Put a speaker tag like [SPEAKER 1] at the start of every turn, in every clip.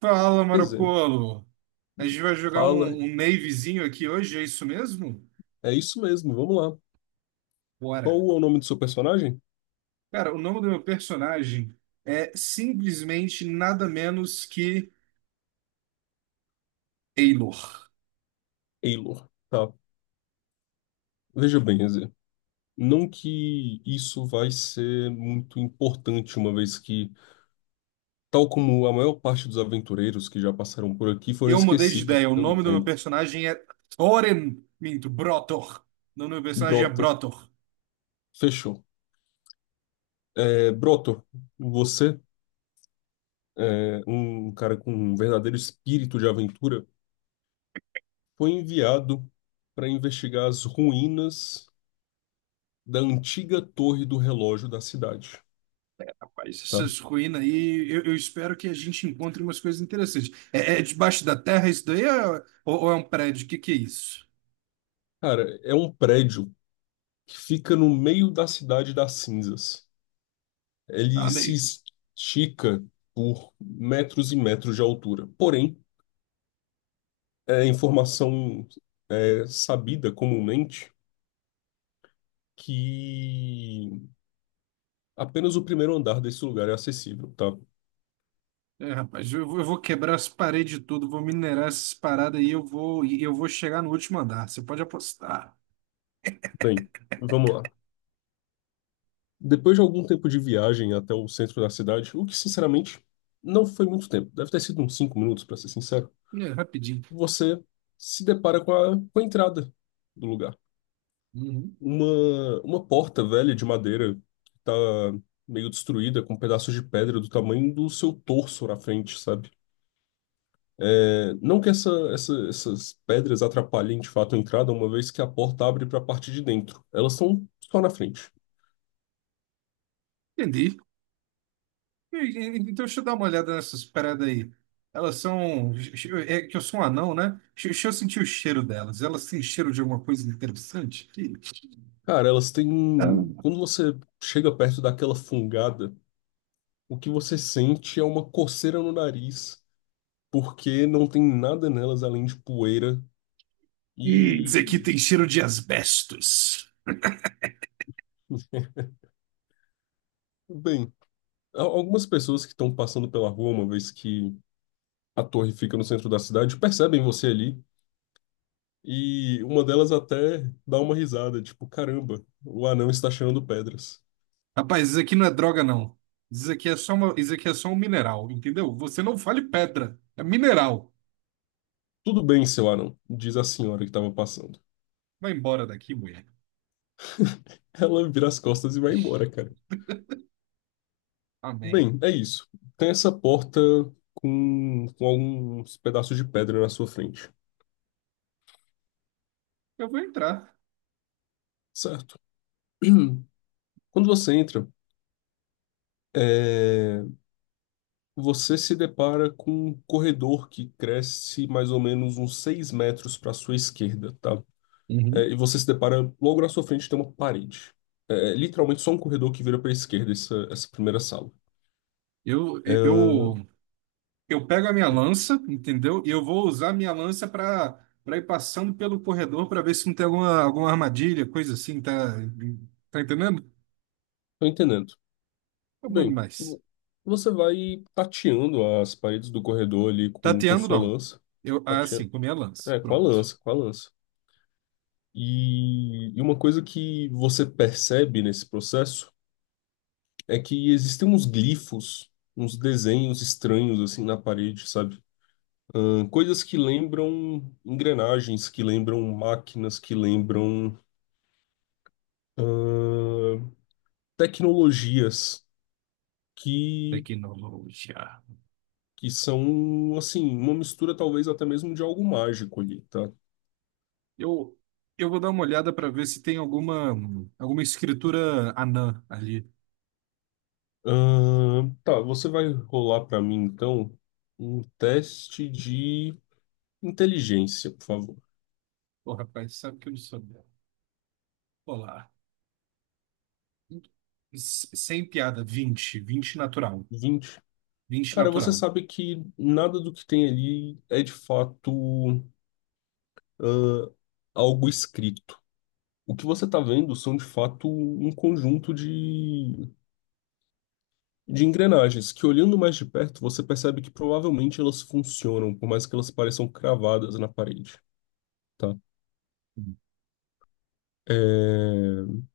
[SPEAKER 1] Fala,
[SPEAKER 2] Quer dizer,
[SPEAKER 1] Marocolo! A gente vai jogar
[SPEAKER 2] fala.
[SPEAKER 1] um Navyzinho aqui hoje, é isso mesmo?
[SPEAKER 2] É isso mesmo, vamos lá.
[SPEAKER 1] Bora!
[SPEAKER 2] Qual é o nome do seu personagem?
[SPEAKER 1] Cara, o nome do meu personagem é simplesmente nada menos que Eilor.
[SPEAKER 2] Eilor. Tá. Veja bem, quer dizer, não que isso vai ser muito importante, uma vez que, tal como a maior parte dos aventureiros que já passaram por aqui, foram
[SPEAKER 1] Eu mudei de
[SPEAKER 2] esquecidos
[SPEAKER 1] ideia, o
[SPEAKER 2] pelo
[SPEAKER 1] nome do meu
[SPEAKER 2] tempo.
[SPEAKER 1] personagem é Thorin, minto, Brotor. O nome do meu personagem é
[SPEAKER 2] Broto.
[SPEAKER 1] Brotor.
[SPEAKER 2] Fechou. É, Broto, você, um cara com um verdadeiro espírito de aventura, foi enviado para investigar as ruínas da antiga torre do relógio da cidade.
[SPEAKER 1] Rapaz,
[SPEAKER 2] Tá?
[SPEAKER 1] essas ruínas aí, eu espero que a gente encontre umas coisas interessantes. É debaixo da terra isso daí? Ou é um prédio? O que que é isso?
[SPEAKER 2] Cara, é um prédio que fica no meio da cidade das cinzas. Ele se
[SPEAKER 1] Amei.
[SPEAKER 2] estica por metros e metros de altura. Porém, é informação sabida comumente que apenas o primeiro andar desse lugar é acessível, tá?
[SPEAKER 1] É, rapaz, eu vou quebrar as paredes tudo, vou minerar essas paradas aí, e eu vou chegar no último andar. Você pode apostar.
[SPEAKER 2] Bem, vamos lá. Depois de algum tempo de viagem até o centro da cidade, o que sinceramente não foi muito tempo, deve ter sido uns 5 minutos, para ser sincero,
[SPEAKER 1] É, rapidinho.
[SPEAKER 2] você se depara com a entrada do lugar.
[SPEAKER 1] Uhum.
[SPEAKER 2] Uma porta velha de madeira que tá meio destruída, com pedaços de pedra do tamanho do seu torso na frente, sabe? Não que essas pedras atrapalhem de fato a entrada, uma vez que a porta abre para a parte de dentro. Elas são só na frente.
[SPEAKER 1] Entendi. Então deixa eu dar uma olhada nessas paradas aí. Elas são. É que eu sou um anão, né? Deixa eu sentir o cheiro delas. Elas têm cheiro de alguma coisa interessante?
[SPEAKER 2] Cara, elas têm. Quando você chega perto daquela fungada, o que você sente é uma coceira no nariz, porque não tem nada nelas além de poeira
[SPEAKER 1] Isso aqui
[SPEAKER 2] e.
[SPEAKER 1] tem cheiro de asbestos.
[SPEAKER 2] Bem. Algumas pessoas que estão passando pela rua, uma vez que a torre fica no centro da cidade, percebem você ali e uma delas até dá uma risada, tipo, caramba, o anão está cheirando pedras.
[SPEAKER 1] Rapaz, isso aqui não é droga, não. Isso aqui é só uma, isso aqui é só um mineral, entendeu? Você não fale pedra, é mineral.
[SPEAKER 2] Tudo bem, seu anão, diz a senhora que estava passando.
[SPEAKER 1] Vai embora daqui, mulher.
[SPEAKER 2] Ela vira as costas e vai embora, cara.
[SPEAKER 1] Amém.
[SPEAKER 2] Bem, é isso. Tem essa porta com alguns pedaços de pedra na sua frente,
[SPEAKER 1] Eu vou entrar.
[SPEAKER 2] certo? Quando você entra, é, Você se depara com um corredor que cresce mais ou menos uns 6 metros para sua esquerda, tá? É,
[SPEAKER 1] Uhum.
[SPEAKER 2] e você se depara logo na sua frente tem uma parede. É literalmente só um corredor que vira para a esquerda essa primeira sala.
[SPEAKER 1] Eu,
[SPEAKER 2] É,
[SPEAKER 1] eu, eu pego a minha lança, entendeu? E eu vou usar a minha lança para ir passando pelo corredor para ver se não tem alguma armadilha, coisa assim, tá entendendo?
[SPEAKER 2] tô entendendo.
[SPEAKER 1] Tá bom
[SPEAKER 2] Bem,
[SPEAKER 1] demais.
[SPEAKER 2] você vai tateando as paredes do corredor ali com
[SPEAKER 1] Tateando,
[SPEAKER 2] sua
[SPEAKER 1] não.
[SPEAKER 2] lança.
[SPEAKER 1] Eu, ah, sim,
[SPEAKER 2] Tateando,
[SPEAKER 1] com a minha lança.
[SPEAKER 2] com a
[SPEAKER 1] Pronto.
[SPEAKER 2] lança, com a lança. E uma coisa que você percebe nesse processo é que existem uns glifos, uns desenhos estranhos assim na parede, sabe? Coisas que lembram engrenagens, que lembram máquinas, que lembram tecnologias, que,
[SPEAKER 1] Tecnologia.
[SPEAKER 2] que são assim, uma mistura talvez até mesmo de algo mágico ali, tá?
[SPEAKER 1] Eu, eu vou dar uma olhada para ver se tem alguma escritura anã ali.
[SPEAKER 2] Tá, você vai rolar pra mim então um teste de inteligência, por favor.
[SPEAKER 1] Pô, rapaz, sabe que eu não sou dela. Olá. Sem piada, 20 20 natural.
[SPEAKER 2] 20.
[SPEAKER 1] vinte
[SPEAKER 2] Cara, você
[SPEAKER 1] natural.
[SPEAKER 2] sabe que nada do que tem ali é de fato algo escrito. O que você está vendo são, de fato, um conjunto de engrenagens que, olhando mais de perto, você percebe que provavelmente elas funcionam, por mais que elas pareçam cravadas na parede, tá? É,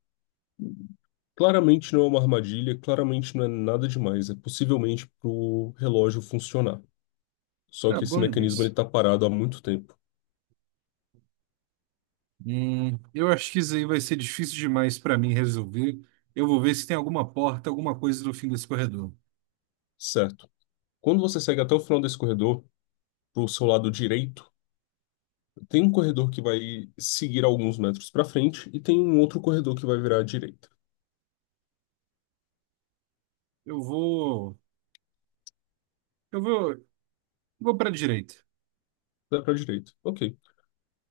[SPEAKER 2] Claramente não é uma armadilha, claramente não é nada demais. É possivelmente para o relógio funcionar. Só
[SPEAKER 1] Tá
[SPEAKER 2] que esse
[SPEAKER 1] bom
[SPEAKER 2] mecanismo ele
[SPEAKER 1] demais.
[SPEAKER 2] está parado há muito tempo,
[SPEAKER 1] Eu acho que isso aí vai ser difícil demais para mim resolver. Eu vou ver se tem alguma porta, alguma coisa no fim desse corredor.
[SPEAKER 2] certo? Quando você segue até o final desse corredor, para o seu lado direito, tem um corredor que vai seguir alguns metros para frente e tem um outro corredor que vai virar à direita.
[SPEAKER 1] Eu vou. Eu vou. Vou para direita.
[SPEAKER 2] Dá para direita. Ok.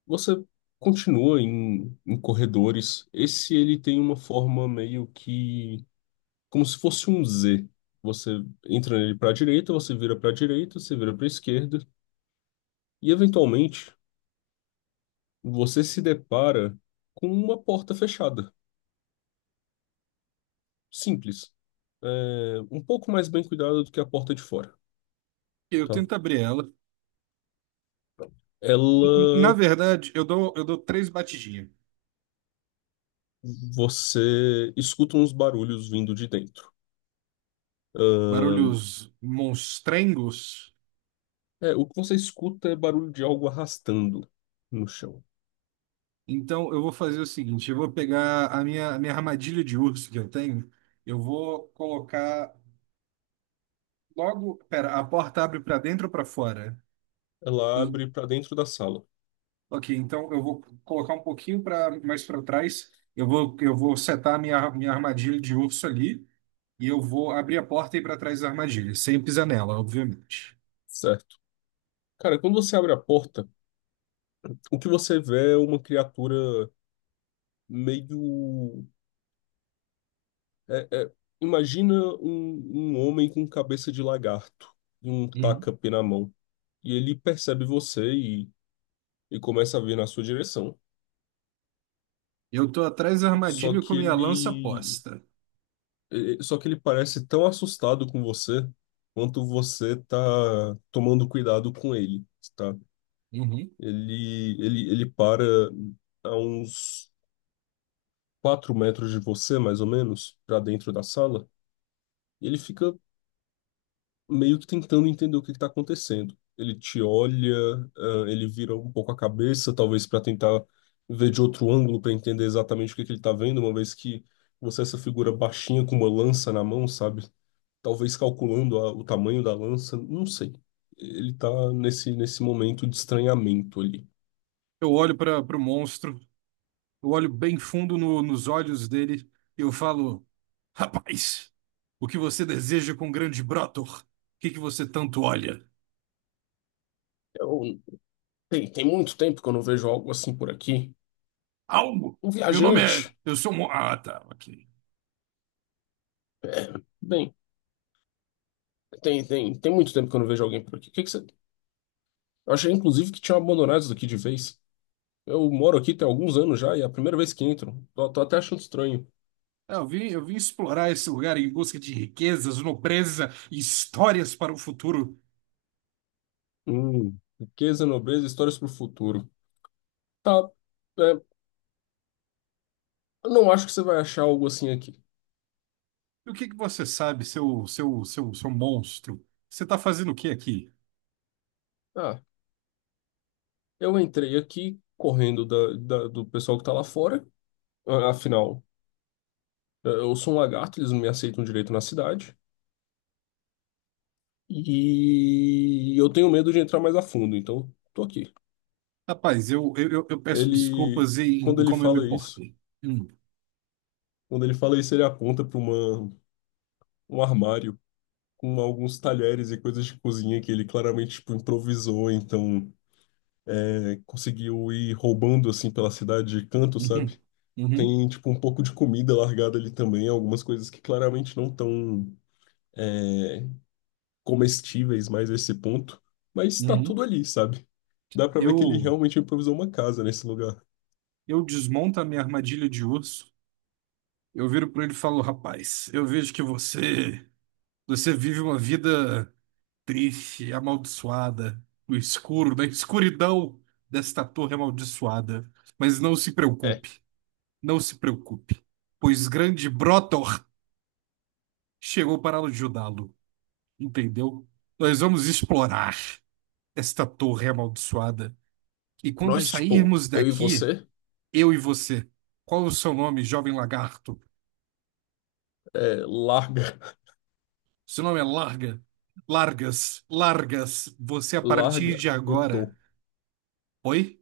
[SPEAKER 2] Você continua em corredores. Esse ele tem uma forma meio que como se fosse um Z. Você entra nele para a direita, você vira para a direita, você vira para a esquerda e eventualmente você se depara com uma porta fechada. Simples. É, um pouco mais bem cuidada do que a porta de fora.
[SPEAKER 1] Eu
[SPEAKER 2] Tá?
[SPEAKER 1] tento abrir ela. Na
[SPEAKER 2] Ela
[SPEAKER 1] verdade, eu dou três batidinhas.
[SPEAKER 2] Você escuta uns barulhos vindo de dentro. Ahn,
[SPEAKER 1] Barulhos monstrengos.
[SPEAKER 2] o que você escuta é barulho de algo arrastando no chão.
[SPEAKER 1] Então, eu vou fazer o seguinte: eu vou pegar a minha armadilha de urso que eu tenho. Eu vou colocar Logo, pera, a porta abre para dentro ou para fora?
[SPEAKER 2] Ela
[SPEAKER 1] Eu-
[SPEAKER 2] abre para dentro da sala,
[SPEAKER 1] ok, então eu vou colocar um pouquinho para mais para trás. Eu vou setar a minha armadilha de urso ali e eu vou abrir a porta e ir para trás da armadilha, sem pisar nela, obviamente.
[SPEAKER 2] certo? Cara, quando você abre a porta, o que você vê é uma criatura meio. é- é- imagina um homem com cabeça de lagarto e um
[SPEAKER 1] Uhum.
[SPEAKER 2] tacape na mão. E ele percebe você e começa a vir na sua direção.
[SPEAKER 1] Eu tô atrás da
[SPEAKER 2] Só
[SPEAKER 1] armadilha com
[SPEAKER 2] que
[SPEAKER 1] minha lança
[SPEAKER 2] ele
[SPEAKER 1] posta.
[SPEAKER 2] Só que ele parece tão assustado com você quanto você tá tomando cuidado com ele, tá?
[SPEAKER 1] Uhum.
[SPEAKER 2] Ele para a uns 4 metros de você, mais ou menos, para dentro da sala, e ele fica meio que tentando entender o que que tá acontecendo. Ele te olha, ah, ele vira um pouco a cabeça, talvez para tentar ver de outro ângulo para entender exatamente o que que ele tá vendo, uma vez que você é essa figura baixinha com uma lança na mão, sabe? Talvez calculando o tamanho da lança, não sei. Ele tá nesse momento de estranhamento ali.
[SPEAKER 1] Eu olho para o monstro, eu olho bem fundo nos olhos dele e eu falo: rapaz, o que você deseja com o grande Brotor? O que que você tanto olha?
[SPEAKER 2] Eu- tem muito tempo que eu não vejo algo assim por aqui.
[SPEAKER 1] Algo?
[SPEAKER 2] Um
[SPEAKER 1] Meu nome é.
[SPEAKER 2] viajante.
[SPEAKER 1] Eu sou. Ah, tá, ok.
[SPEAKER 2] Bem, tem muito tempo que eu não vejo alguém por aqui. O que que você... Eu achei, inclusive, que tinha abandonado isso daqui de vez. Eu moro aqui tem alguns anos já e é a primeira vez que entro. Tô até achando estranho.
[SPEAKER 1] Ah, eu vim explorar esse lugar em busca de riquezas, nobreza e histórias para o futuro.
[SPEAKER 2] Riqueza, nobreza, histórias pro futuro. Tá, é, eu não acho que você vai achar algo assim aqui.
[SPEAKER 1] E o que que você sabe, seu monstro? Você está fazendo o que aqui?
[SPEAKER 2] Ah, eu entrei aqui correndo do pessoal que tá lá fora. Afinal, eu sou um lagarto, eles não me aceitam direito na cidade. E eu tenho medo de entrar mais a fundo, então tô aqui.
[SPEAKER 1] Rapaz, eu peço
[SPEAKER 2] Ele,
[SPEAKER 1] desculpas em,
[SPEAKER 2] quando
[SPEAKER 1] em
[SPEAKER 2] ele
[SPEAKER 1] como eu me
[SPEAKER 2] fala isso,
[SPEAKER 1] portei. Hum,
[SPEAKER 2] quando ele fala isso, ele aponta para uma um armário com alguns talheres e coisas de cozinha que ele claramente tipo improvisou, então conseguiu ir roubando assim pela cidade de canto,
[SPEAKER 1] uhum,
[SPEAKER 2] sabe?
[SPEAKER 1] uhum,
[SPEAKER 2] Tem tipo um pouco de comida largada ali também, algumas coisas que claramente não estão comestíveis mais a esse ponto, mas tá
[SPEAKER 1] uhum.
[SPEAKER 2] tudo ali, sabe? Dá pra ver que ele
[SPEAKER 1] Eu,
[SPEAKER 2] realmente improvisou uma casa nesse lugar.
[SPEAKER 1] eu desmonto a minha armadilha de urso. Eu viro para ele e falo, rapaz, eu vejo que você vive uma vida triste, amaldiçoada, no escuro, na escuridão desta torre amaldiçoada. Mas não se
[SPEAKER 2] É,
[SPEAKER 1] preocupe, não se preocupe, pois grande Brotor chegou para ajudá-lo, entendeu? Nós vamos explorar esta torre amaldiçoada. E quando
[SPEAKER 2] nós, tipo,
[SPEAKER 1] sairmos
[SPEAKER 2] eu e
[SPEAKER 1] daqui,
[SPEAKER 2] você,
[SPEAKER 1] eu e você, qual o seu nome, jovem lagarto?
[SPEAKER 2] larga,
[SPEAKER 1] Seu nome é Larga? Largas, Largas, você a partir
[SPEAKER 2] larga
[SPEAKER 1] de
[SPEAKER 2] o
[SPEAKER 1] agora.
[SPEAKER 2] tô,
[SPEAKER 1] Oi?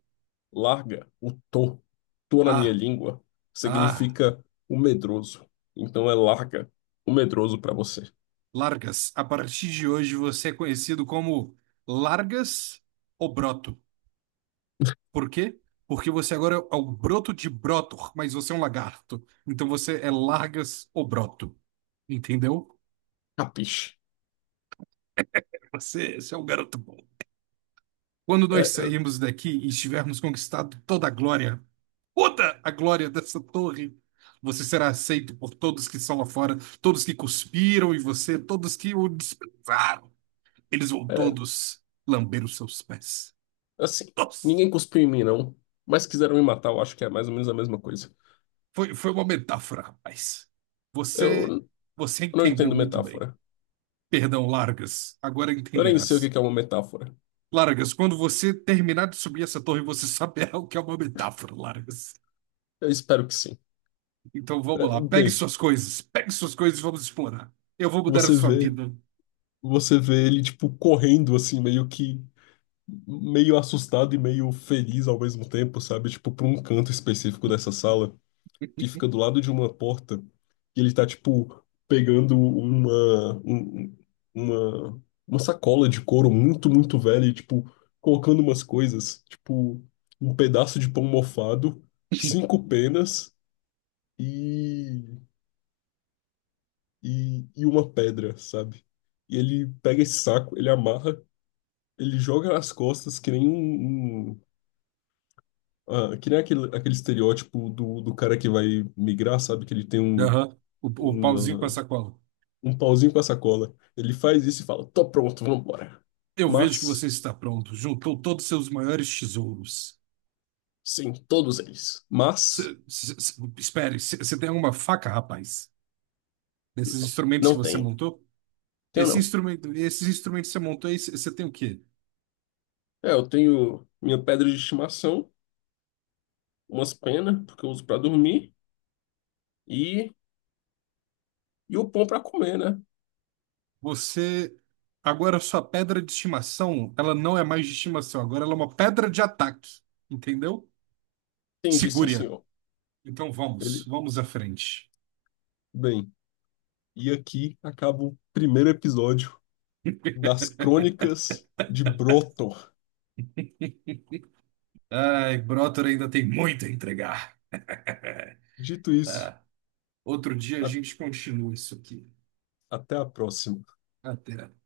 [SPEAKER 2] larga o tô. Tô na minha
[SPEAKER 1] Ah,
[SPEAKER 2] língua
[SPEAKER 1] ah.
[SPEAKER 2] significa o medroso. Então é larga o medroso pra você.
[SPEAKER 1] Largas. A partir de hoje você é conhecido como Largas ou Broto. Por quê? Porque você agora é o Broto de Brotor, mas você é um lagarto. Então você é Largas ou Broto. Entendeu?
[SPEAKER 2] Capiche?
[SPEAKER 1] Você é um garoto bom. Quando nós
[SPEAKER 2] É,
[SPEAKER 1] sairmos daqui e estivermos conquistado toda a glória dessa torre, você será aceito por todos que estão lá fora, todos que cuspiram em você, todos que o desprezaram. Eles vão
[SPEAKER 2] é,
[SPEAKER 1] todos lamber os seus pés.
[SPEAKER 2] assim,
[SPEAKER 1] Nossa,
[SPEAKER 2] ninguém cuspiu em mim, não. Mas quiseram me matar, eu acho que é mais ou menos a mesma coisa.
[SPEAKER 1] foi uma metáfora, rapaz.
[SPEAKER 2] Eu
[SPEAKER 1] Você, você
[SPEAKER 2] não
[SPEAKER 1] entendeu
[SPEAKER 2] entendo
[SPEAKER 1] muito bem.
[SPEAKER 2] metáfora.
[SPEAKER 1] Perdão, Largas, agora
[SPEAKER 2] Eu nem sei o que
[SPEAKER 1] entenderás.
[SPEAKER 2] que é uma metáfora.
[SPEAKER 1] Largas, quando você terminar de subir essa torre, você saberá o que é uma metáfora, Largas.
[SPEAKER 2] Eu espero que sim.
[SPEAKER 1] Então
[SPEAKER 2] É,
[SPEAKER 1] vamos lá,
[SPEAKER 2] Bem,
[SPEAKER 1] pegue suas coisas e vamos explorar. Eu vou mudar a
[SPEAKER 2] você
[SPEAKER 1] sua
[SPEAKER 2] vê,
[SPEAKER 1] vida.
[SPEAKER 2] você vê ele tipo correndo assim, meio que meio assustado e meio feliz ao mesmo tempo, sabe? Tipo para um canto específico dessa sala que fica do lado de uma porta e ele tá tipo pegando uma um- uma uma sacola de couro muito, muito velha e tipo colocando umas coisas, tipo um pedaço de pão mofado, cinco penas e e uma pedra, sabe? E ele pega esse saco, ele amarra, ele joga nas costas, que nem um, um- ah, que nem aquele estereótipo do cara que vai migrar, sabe? Que ele tem
[SPEAKER 1] Aham, o pauzinho com a
[SPEAKER 2] uma,
[SPEAKER 1] sacola.
[SPEAKER 2] um pauzinho com a sacola. Ele faz isso e fala: tô pronto, vambora.
[SPEAKER 1] Eu vejo que você
[SPEAKER 2] Mas,
[SPEAKER 1] está pronto. Juntou todos os seus maiores tesouros.
[SPEAKER 2] sim, todos eles.
[SPEAKER 1] Cê-
[SPEAKER 2] Mas,
[SPEAKER 1] cê- cê- espere, você tem alguma faca, rapaz? Nesses instrumentos
[SPEAKER 2] não
[SPEAKER 1] que você
[SPEAKER 2] tenho.
[SPEAKER 1] montou?
[SPEAKER 2] Tenho
[SPEAKER 1] Esse
[SPEAKER 2] não.
[SPEAKER 1] instrumento, esses instrumentos que você montou, aí, você tem o quê?
[SPEAKER 2] É, eu tenho minha pedra de estimação, umas penas, porque eu uso pra dormir, e, e o pão pra comer, né?
[SPEAKER 1] Você. Agora a sua pedra de estimação, ela não é mais de estimação, agora ela é uma pedra de ataque. Entendeu?
[SPEAKER 2] Entendi, sim,
[SPEAKER 1] Segure-a.
[SPEAKER 2] senhor.
[SPEAKER 1] Então vamos,
[SPEAKER 2] Ele,
[SPEAKER 1] vamos à frente.
[SPEAKER 2] bem. E aqui acaba o primeiro episódio das Crônicas de Broto.
[SPEAKER 1] Ai, Brotor ainda tem muito a entregar.
[SPEAKER 2] Dito isso,
[SPEAKER 1] Outro dia a
[SPEAKER 2] a-
[SPEAKER 1] gente continua isso aqui.
[SPEAKER 2] até a próxima.
[SPEAKER 1] Até.